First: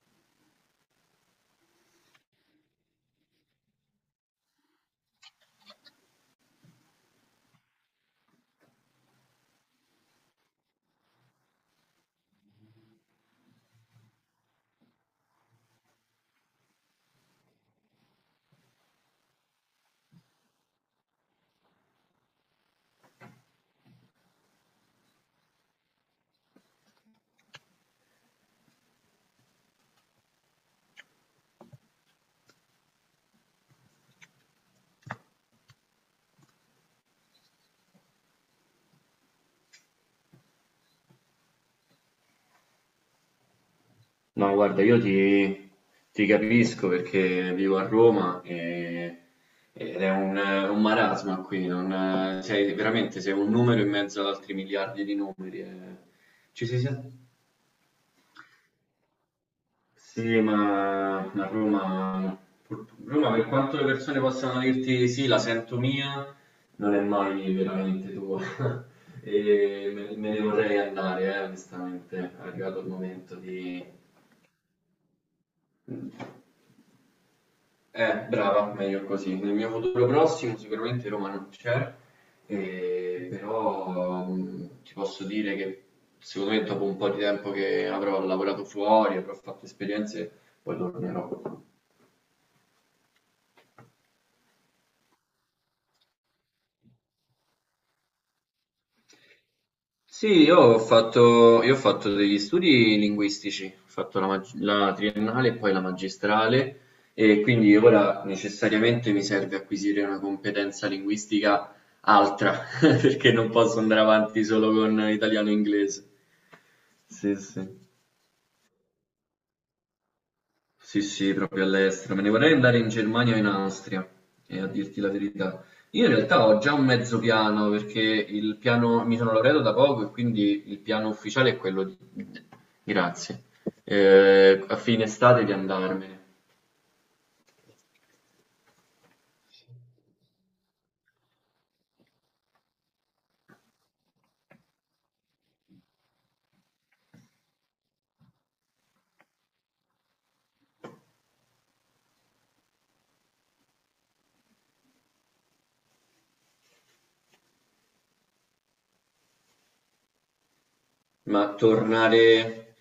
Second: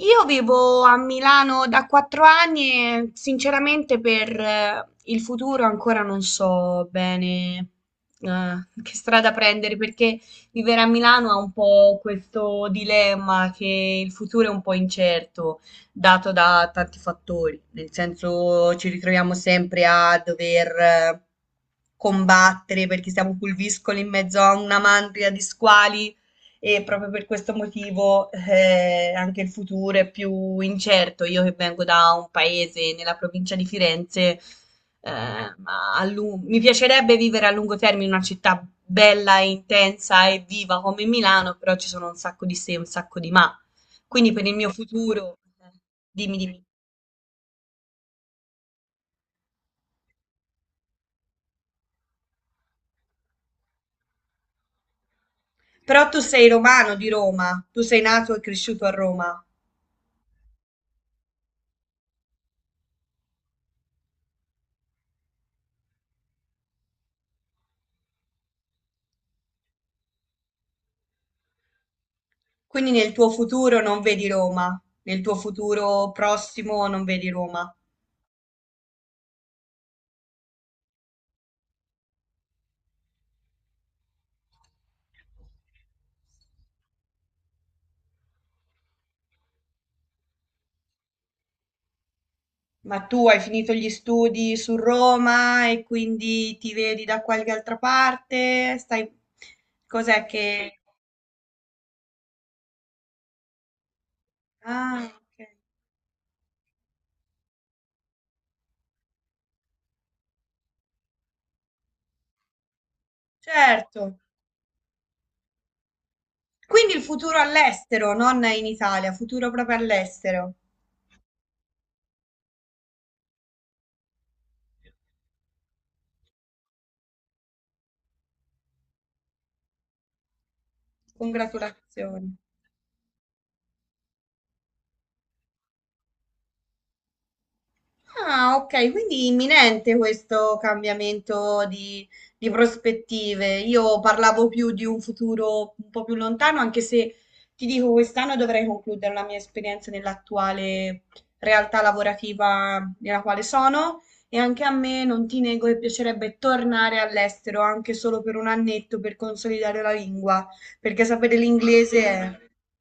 Io vivo a Milano da 4 anni e sinceramente per il futuro ancora non so bene eh, che strada prendere perché vivere a Milano ha un po' questo dilemma che il futuro è un po' incerto, dato da tanti fattori, nel senso ci ritroviamo sempre a dover combattere perché siamo pulviscoli in mezzo a una mandria di squali e proprio per questo motivo anche il futuro è più incerto. Io che vengo da un paese nella provincia di Firenze, mi piacerebbe vivere a lungo termine in una città bella e intensa e viva come Milano, però ci sono un sacco di se e un sacco di ma. Quindi per No, il mio guarda, io futuro, ti, ti dimmi, dimmi. capisco perché vivo a Roma ed è un marasma qui, veramente sei un numero in mezzo ad altri miliardi di numeri. Però tu sei Ci si romano di sente... Roma, tu sei nato e cresciuto a Roma, Sì, ma Roma, Roma, per quanto le persone possano dirti sì, la sento mia, non è mai veramente tua. E me ne vorrei andare, onestamente, è arrivato il quindi nel tuo momento futuro di. non vedi Roma, nel tuo futuro prossimo non vedi Roma. Brava, meglio così. Nel mio futuro prossimo sicuramente Roma non c'è, però ti posso dire che secondo me dopo un po' di tempo che avrò lavorato fuori, avrò fatto esperienze, poi tornerò. Ma tu hai finito gli studi su Roma e quindi ti vedi da qualche altra parte? Stai... Cos'è Sì, io ho che... fatto, io ho fatto degli studi linguistici, ho fatto la Ah, ok. triennale e poi la magistrale e quindi ora necessariamente mi serve acquisire una competenza linguistica altra, perché non posso andare Certo. avanti solo con italiano e inglese. Quindi il Sì, futuro sì. all'estero, non in Italia, futuro proprio all'estero. Sì, sì, proprio all'estero. Me ne vorrei andare in Germania o in Austria, e a dirti la verità. Io in realtà ho già un mezzo piano, perché il piano, mi sono laureato da poco e quindi il piano ufficiale è quello di, Congratulazioni. grazie, eh, a fine estate di andarmene. Ah, ok, quindi imminente questo cambiamento di prospettive. Io parlavo più di un futuro un po' più lontano, anche se ti dico, quest'anno dovrei concludere la mia esperienza nell'attuale realtà lavorativa nella quale sono e anche a me non ti nego che piacerebbe tornare all'estero, anche solo per un annetto, per consolidare la lingua, perché sapere Ma l'inglese è... tornare,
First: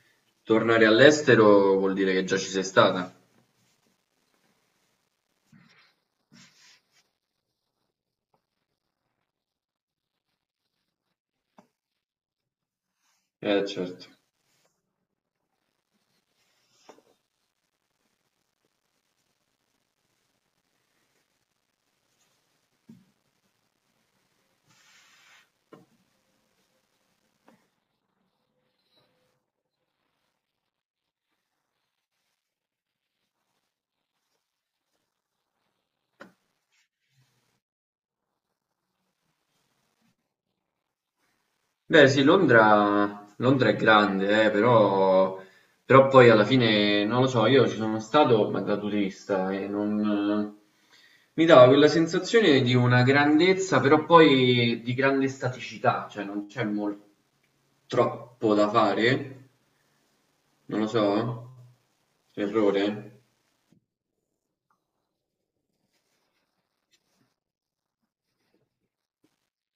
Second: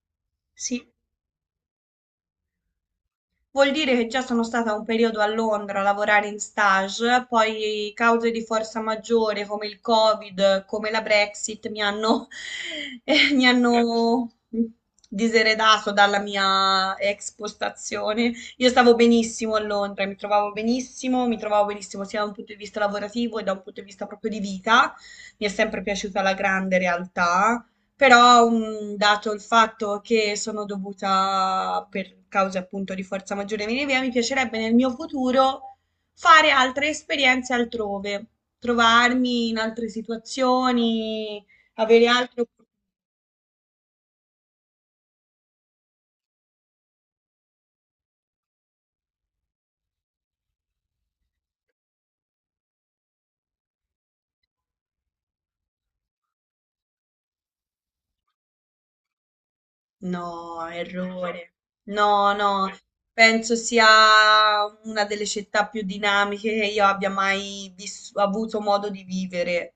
Sì. tornare all'estero vuol dire che già ci sei stata. Vuol dire che già sono stata un periodo a Londra a lavorare in stage, poi cause di forza maggiore come il Covid, come la Brexit mi hanno, mi Certo. hanno diseredato dalla mia ex postazione. Io stavo benissimo a Londra, mi trovavo benissimo sia da un punto di vista lavorativo che da un punto di vista proprio di vita. Mi è sempre piaciuta la grande realtà, però dato il fatto che sono dovuta per cause appunto di forza maggiore venire via, mi piacerebbe nel mio futuro fare altre esperienze altrove, trovarmi in altre situazioni, avere Beh sì, altre opportunità. Londra, Londra è grande, però poi alla fine, non lo so, io ci sono stato ma da turista e non... eh, mi dava quella sensazione di una grandezza, però poi di grande staticità, cioè non c'è troppo da fare, No, non lo so, errore. No, no, errore. penso sia una delle città più dinamiche che io abbia mai vis- avuto modo di vivere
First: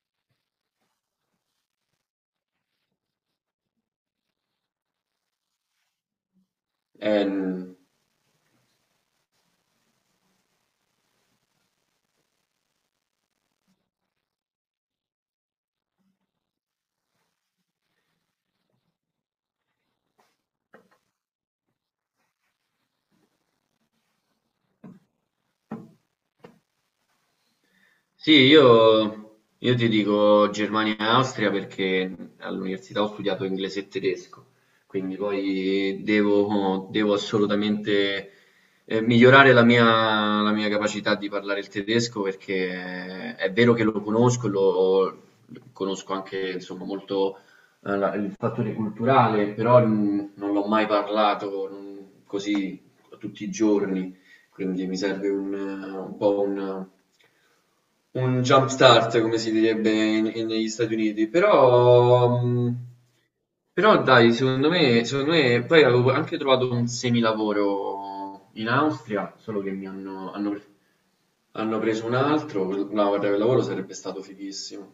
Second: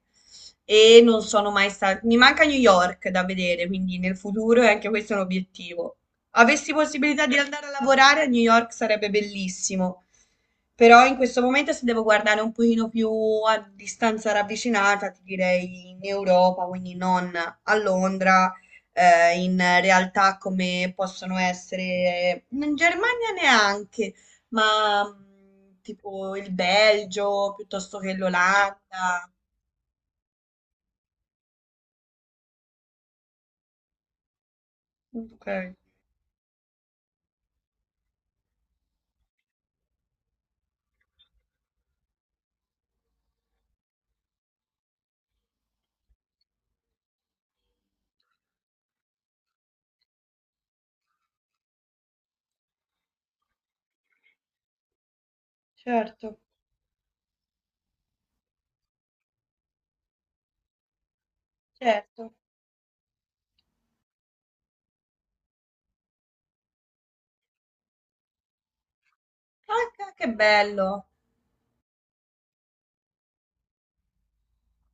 e non sono mai stata. Mi manca New York da vedere, quindi nel futuro è anche questo è un obiettivo. Avessi Eh, possibilità di andare a lavorare a New York sarebbe bellissimo, però in questo momento se devo guardare un pochino più a distanza ravvicinata, ti direi in Europa, quindi non a Londra in realtà come possono essere in Germania neanche, ma tipo il Belgio piuttosto che Sì, l'Olanda. io ti dico Germania e Austria perché all'università ho studiato inglese e tedesco, quindi Ok, poi devo assolutamente migliorare la mia capacità di parlare il tedesco perché è vero che lo conosco, conosco anche insomma, molto il fattore culturale, però non l'ho mai parlato così tutti i giorni, quindi mi serve un certo, po' un jump start come si direbbe in negli Stati Uniti, certo. però però dai secondo me poi avevo anche trovato un semilavoro in Austria, solo che Ah, mi che hanno hanno pre bello. hanno preso un altro, no guarda quel lavoro sarebbe stato fighissimo.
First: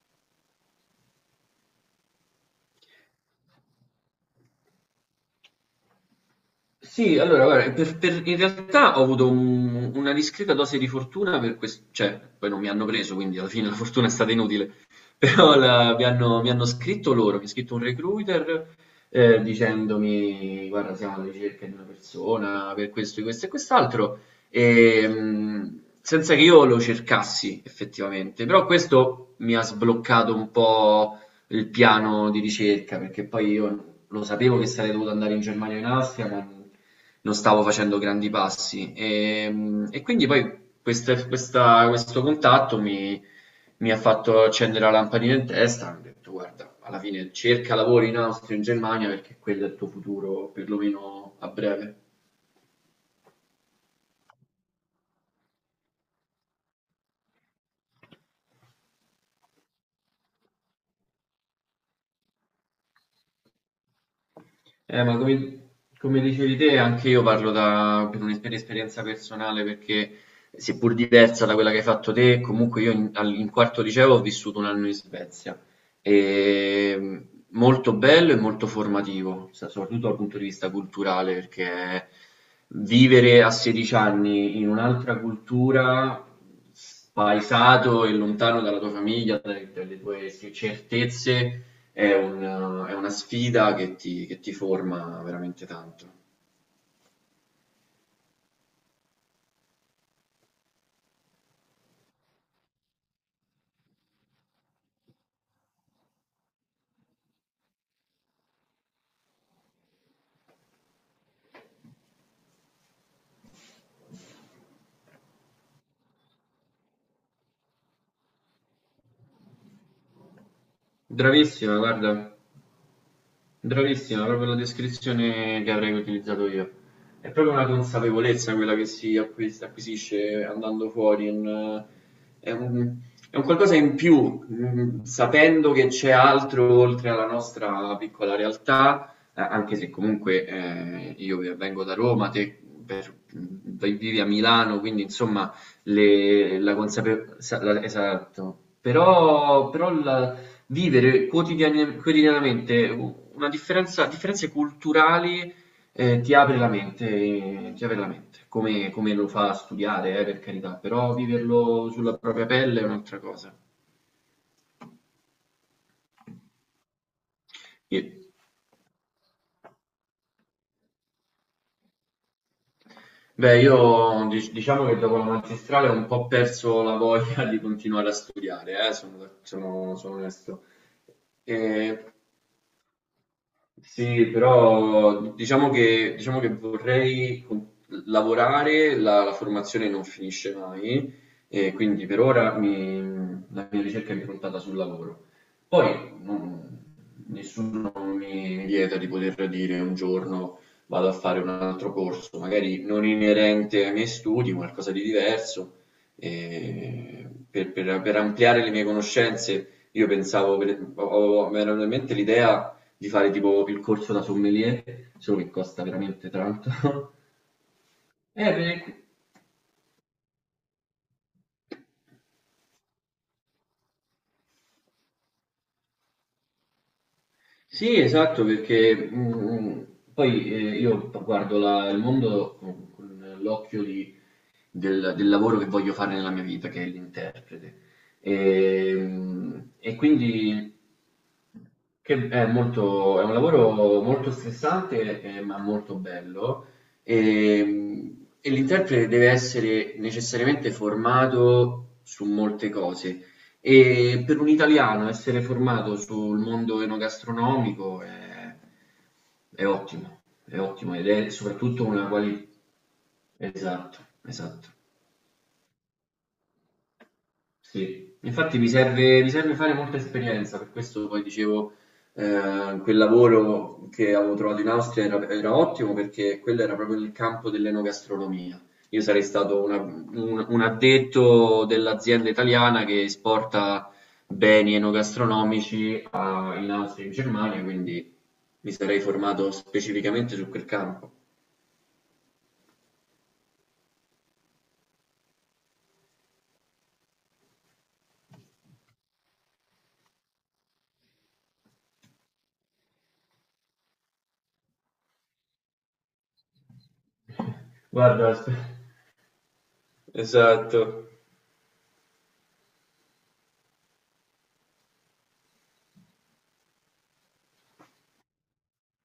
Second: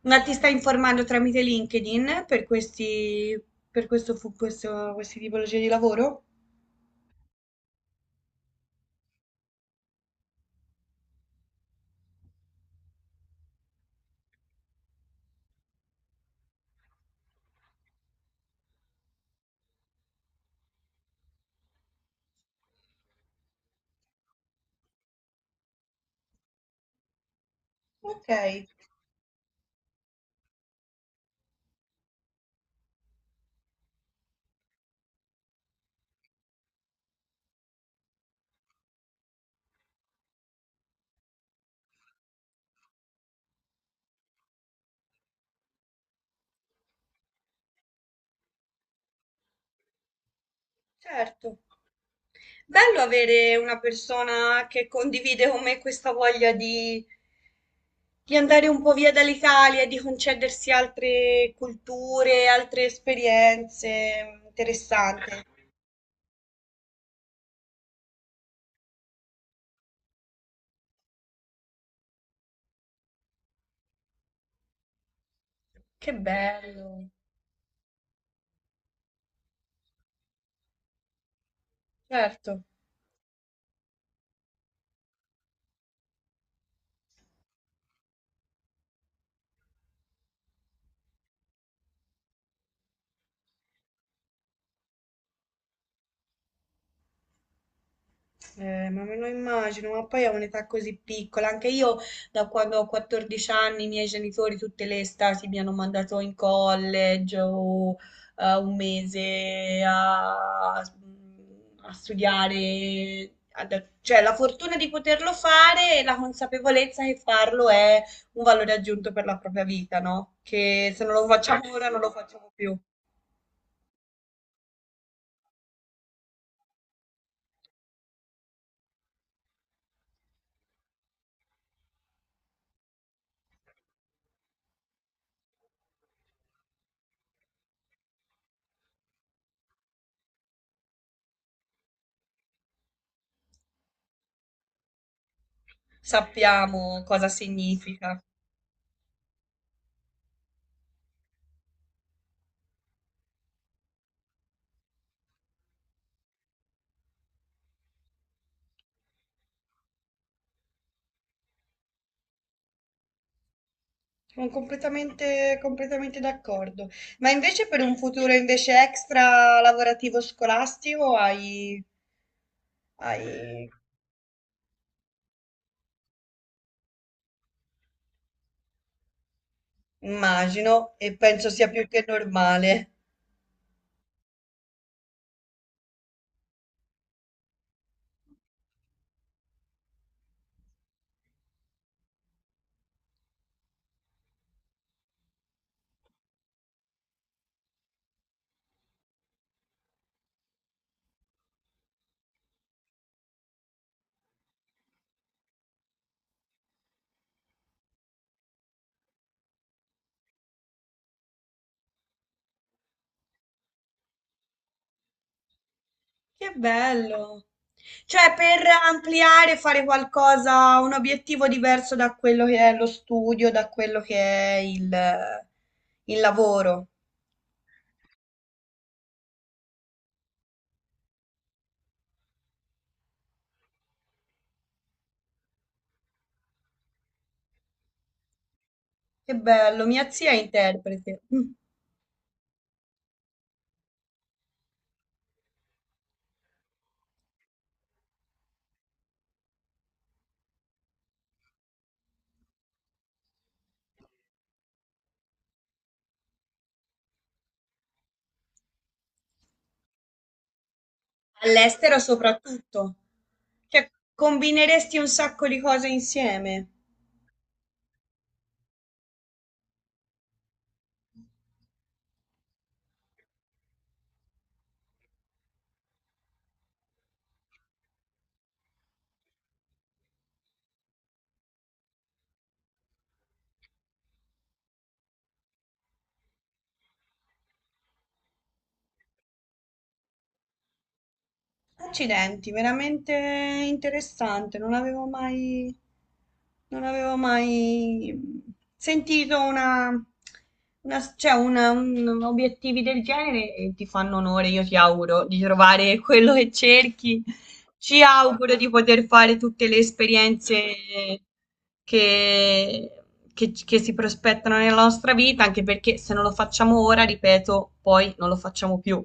Ma ti stai informando tramite LinkedIn per questi, per questi tipologie di lavoro? Sì, allora, guarda, in realtà ho avuto una discreta dose di fortuna per questo, cioè, poi non mi hanno preso, quindi alla fine la fortuna è stata inutile, però mi hanno scritto loro, mi ha scritto un recruiter dicendomi, guarda, siamo alla ricerca di una persona per questo, e questo e quest'altro, e, senza che io lo cercassi Ok, effettivamente, però questo mi ha sbloccato un po' il piano di ricerca, perché poi io lo sapevo che sarei dovuto andare in Germania o in Austria, ma non stavo facendo grandi passi. E quindi poi questo contatto mi ha fatto accendere la lampadina in testa. Ho detto, guarda, alla fine cerca lavoro in Austria, o in Germania, perché quello è il tuo futuro, perlomeno a certo. breve. Bello avere una persona che condivide con me questa voglia di andare un po' via dall'Italia, di concedersi altre culture, altre esperienze. Ma Interessante. come dicevi te, anche io parlo per esperienza personale perché, seppur diversa da quella che hai fatto te, comunque io in quarto liceo ho vissuto un anno in Svezia. Che E, bello, molto bello e molto formativo, soprattutto dal punto di vista culturale, perché certo. vivere a 16 anni in un'altra cultura, spaesato e lontano dalla tua famiglia, dalle tue sì, certezze è è una sfida che ti forma veramente tanto. Ma me lo immagino, ma poi a un'età così piccola, anche io da quando ho 14 anni i miei genitori tutte le estati mi hanno mandato in college o un mese a, mm, a studiare, cioè la fortuna di poterlo fare e la consapevolezza che farlo è un valore aggiunto per la propria vita, no? Che se non lo facciamo Bravissima, ora non lo guarda. facciamo più, Bravissima, proprio la descrizione che avrei utilizzato io. È proprio una consapevolezza quella che si acquisisce andando fuori, è un, è un qualcosa in più, sapendo che c'è altro oltre alla nostra piccola realtà, anche se comunque io vengo da Roma, te per- mm, vivi a Milano, quindi insomma la sappiamo cosa consapevolezza. significa. Esatto, però, però la Vivere quotidianamente una differenza differenze culturali, ti apre la mente ti apre la mente, come lo fa studiare per carità, però viverlo sulla propria pelle è un'altra cosa. Sono completamente, completamente d'accordo. Ma invece per un E futuro invece extra lavorativo scolastico hai, beh, hai, io diciamo che dopo la magistrale ho un po' perso la voglia di continuare a studiare sono da sono sono onesto. immagino, e penso sia più che Ehm normale. Sì, però diciamo che vorrei lavorare, la formazione non finisce mai, e quindi per ora la mia ricerca è improntata sul lavoro. Poi nessuno mi vieta di poter dire un giorno vado a fare un altro corso, magari non inerente ai miei studi, qualcosa di diverso, e per ampliare le mie conoscenze. Io pensavo, mi era venuta in mente l'idea di fare tipo il corso da sommelier, solo che costa veramente Che tanto. bello! Cioè, Eh, per per- ampliare, fare qualcosa, un obiettivo diverso da quello che è lo studio, da quello che è il lavoro. sì, esatto, perché poi io guardo il mondo con l'occhio del lavoro che voglio fare nella mia vita, che è l'interprete. E, Che mm, bello, e mia zia è quindi interprete. Mm. Che è molto è un lavoro molto stressante, ma molto bello, e l'interprete deve essere necessariamente formato su molte cose. E per un italiano essere formato sul mondo enogastronomico è ottimo ed è soprattutto All'estero una qualità. soprattutto. Cioè, Esatto, esatto. combineresti un sacco di cose insieme. Sì, infatti mi serve fare molta esperienza, per questo poi dicevo, quel lavoro che avevo trovato in Austria era ottimo perché quello era proprio nel campo dell'enogastronomia. Io sarei stato un addetto dell'azienda italiana che esporta beni enogastronomici in Austria e in Germania, quindi mi sarei formato specificamente su quel campo. Accidenti, veramente interessante, non avevo mai, non avevo mai sentito una, obiettivi del genere e ti fanno onore, io ti auguro di trovare quello che cerchi, ci Guarda, auguro di poter fare tutte le esperienze Esatto. che, che si prospettano nella nostra vita, anche perché se non lo facciamo ora, ripeto, poi non lo facciamo più.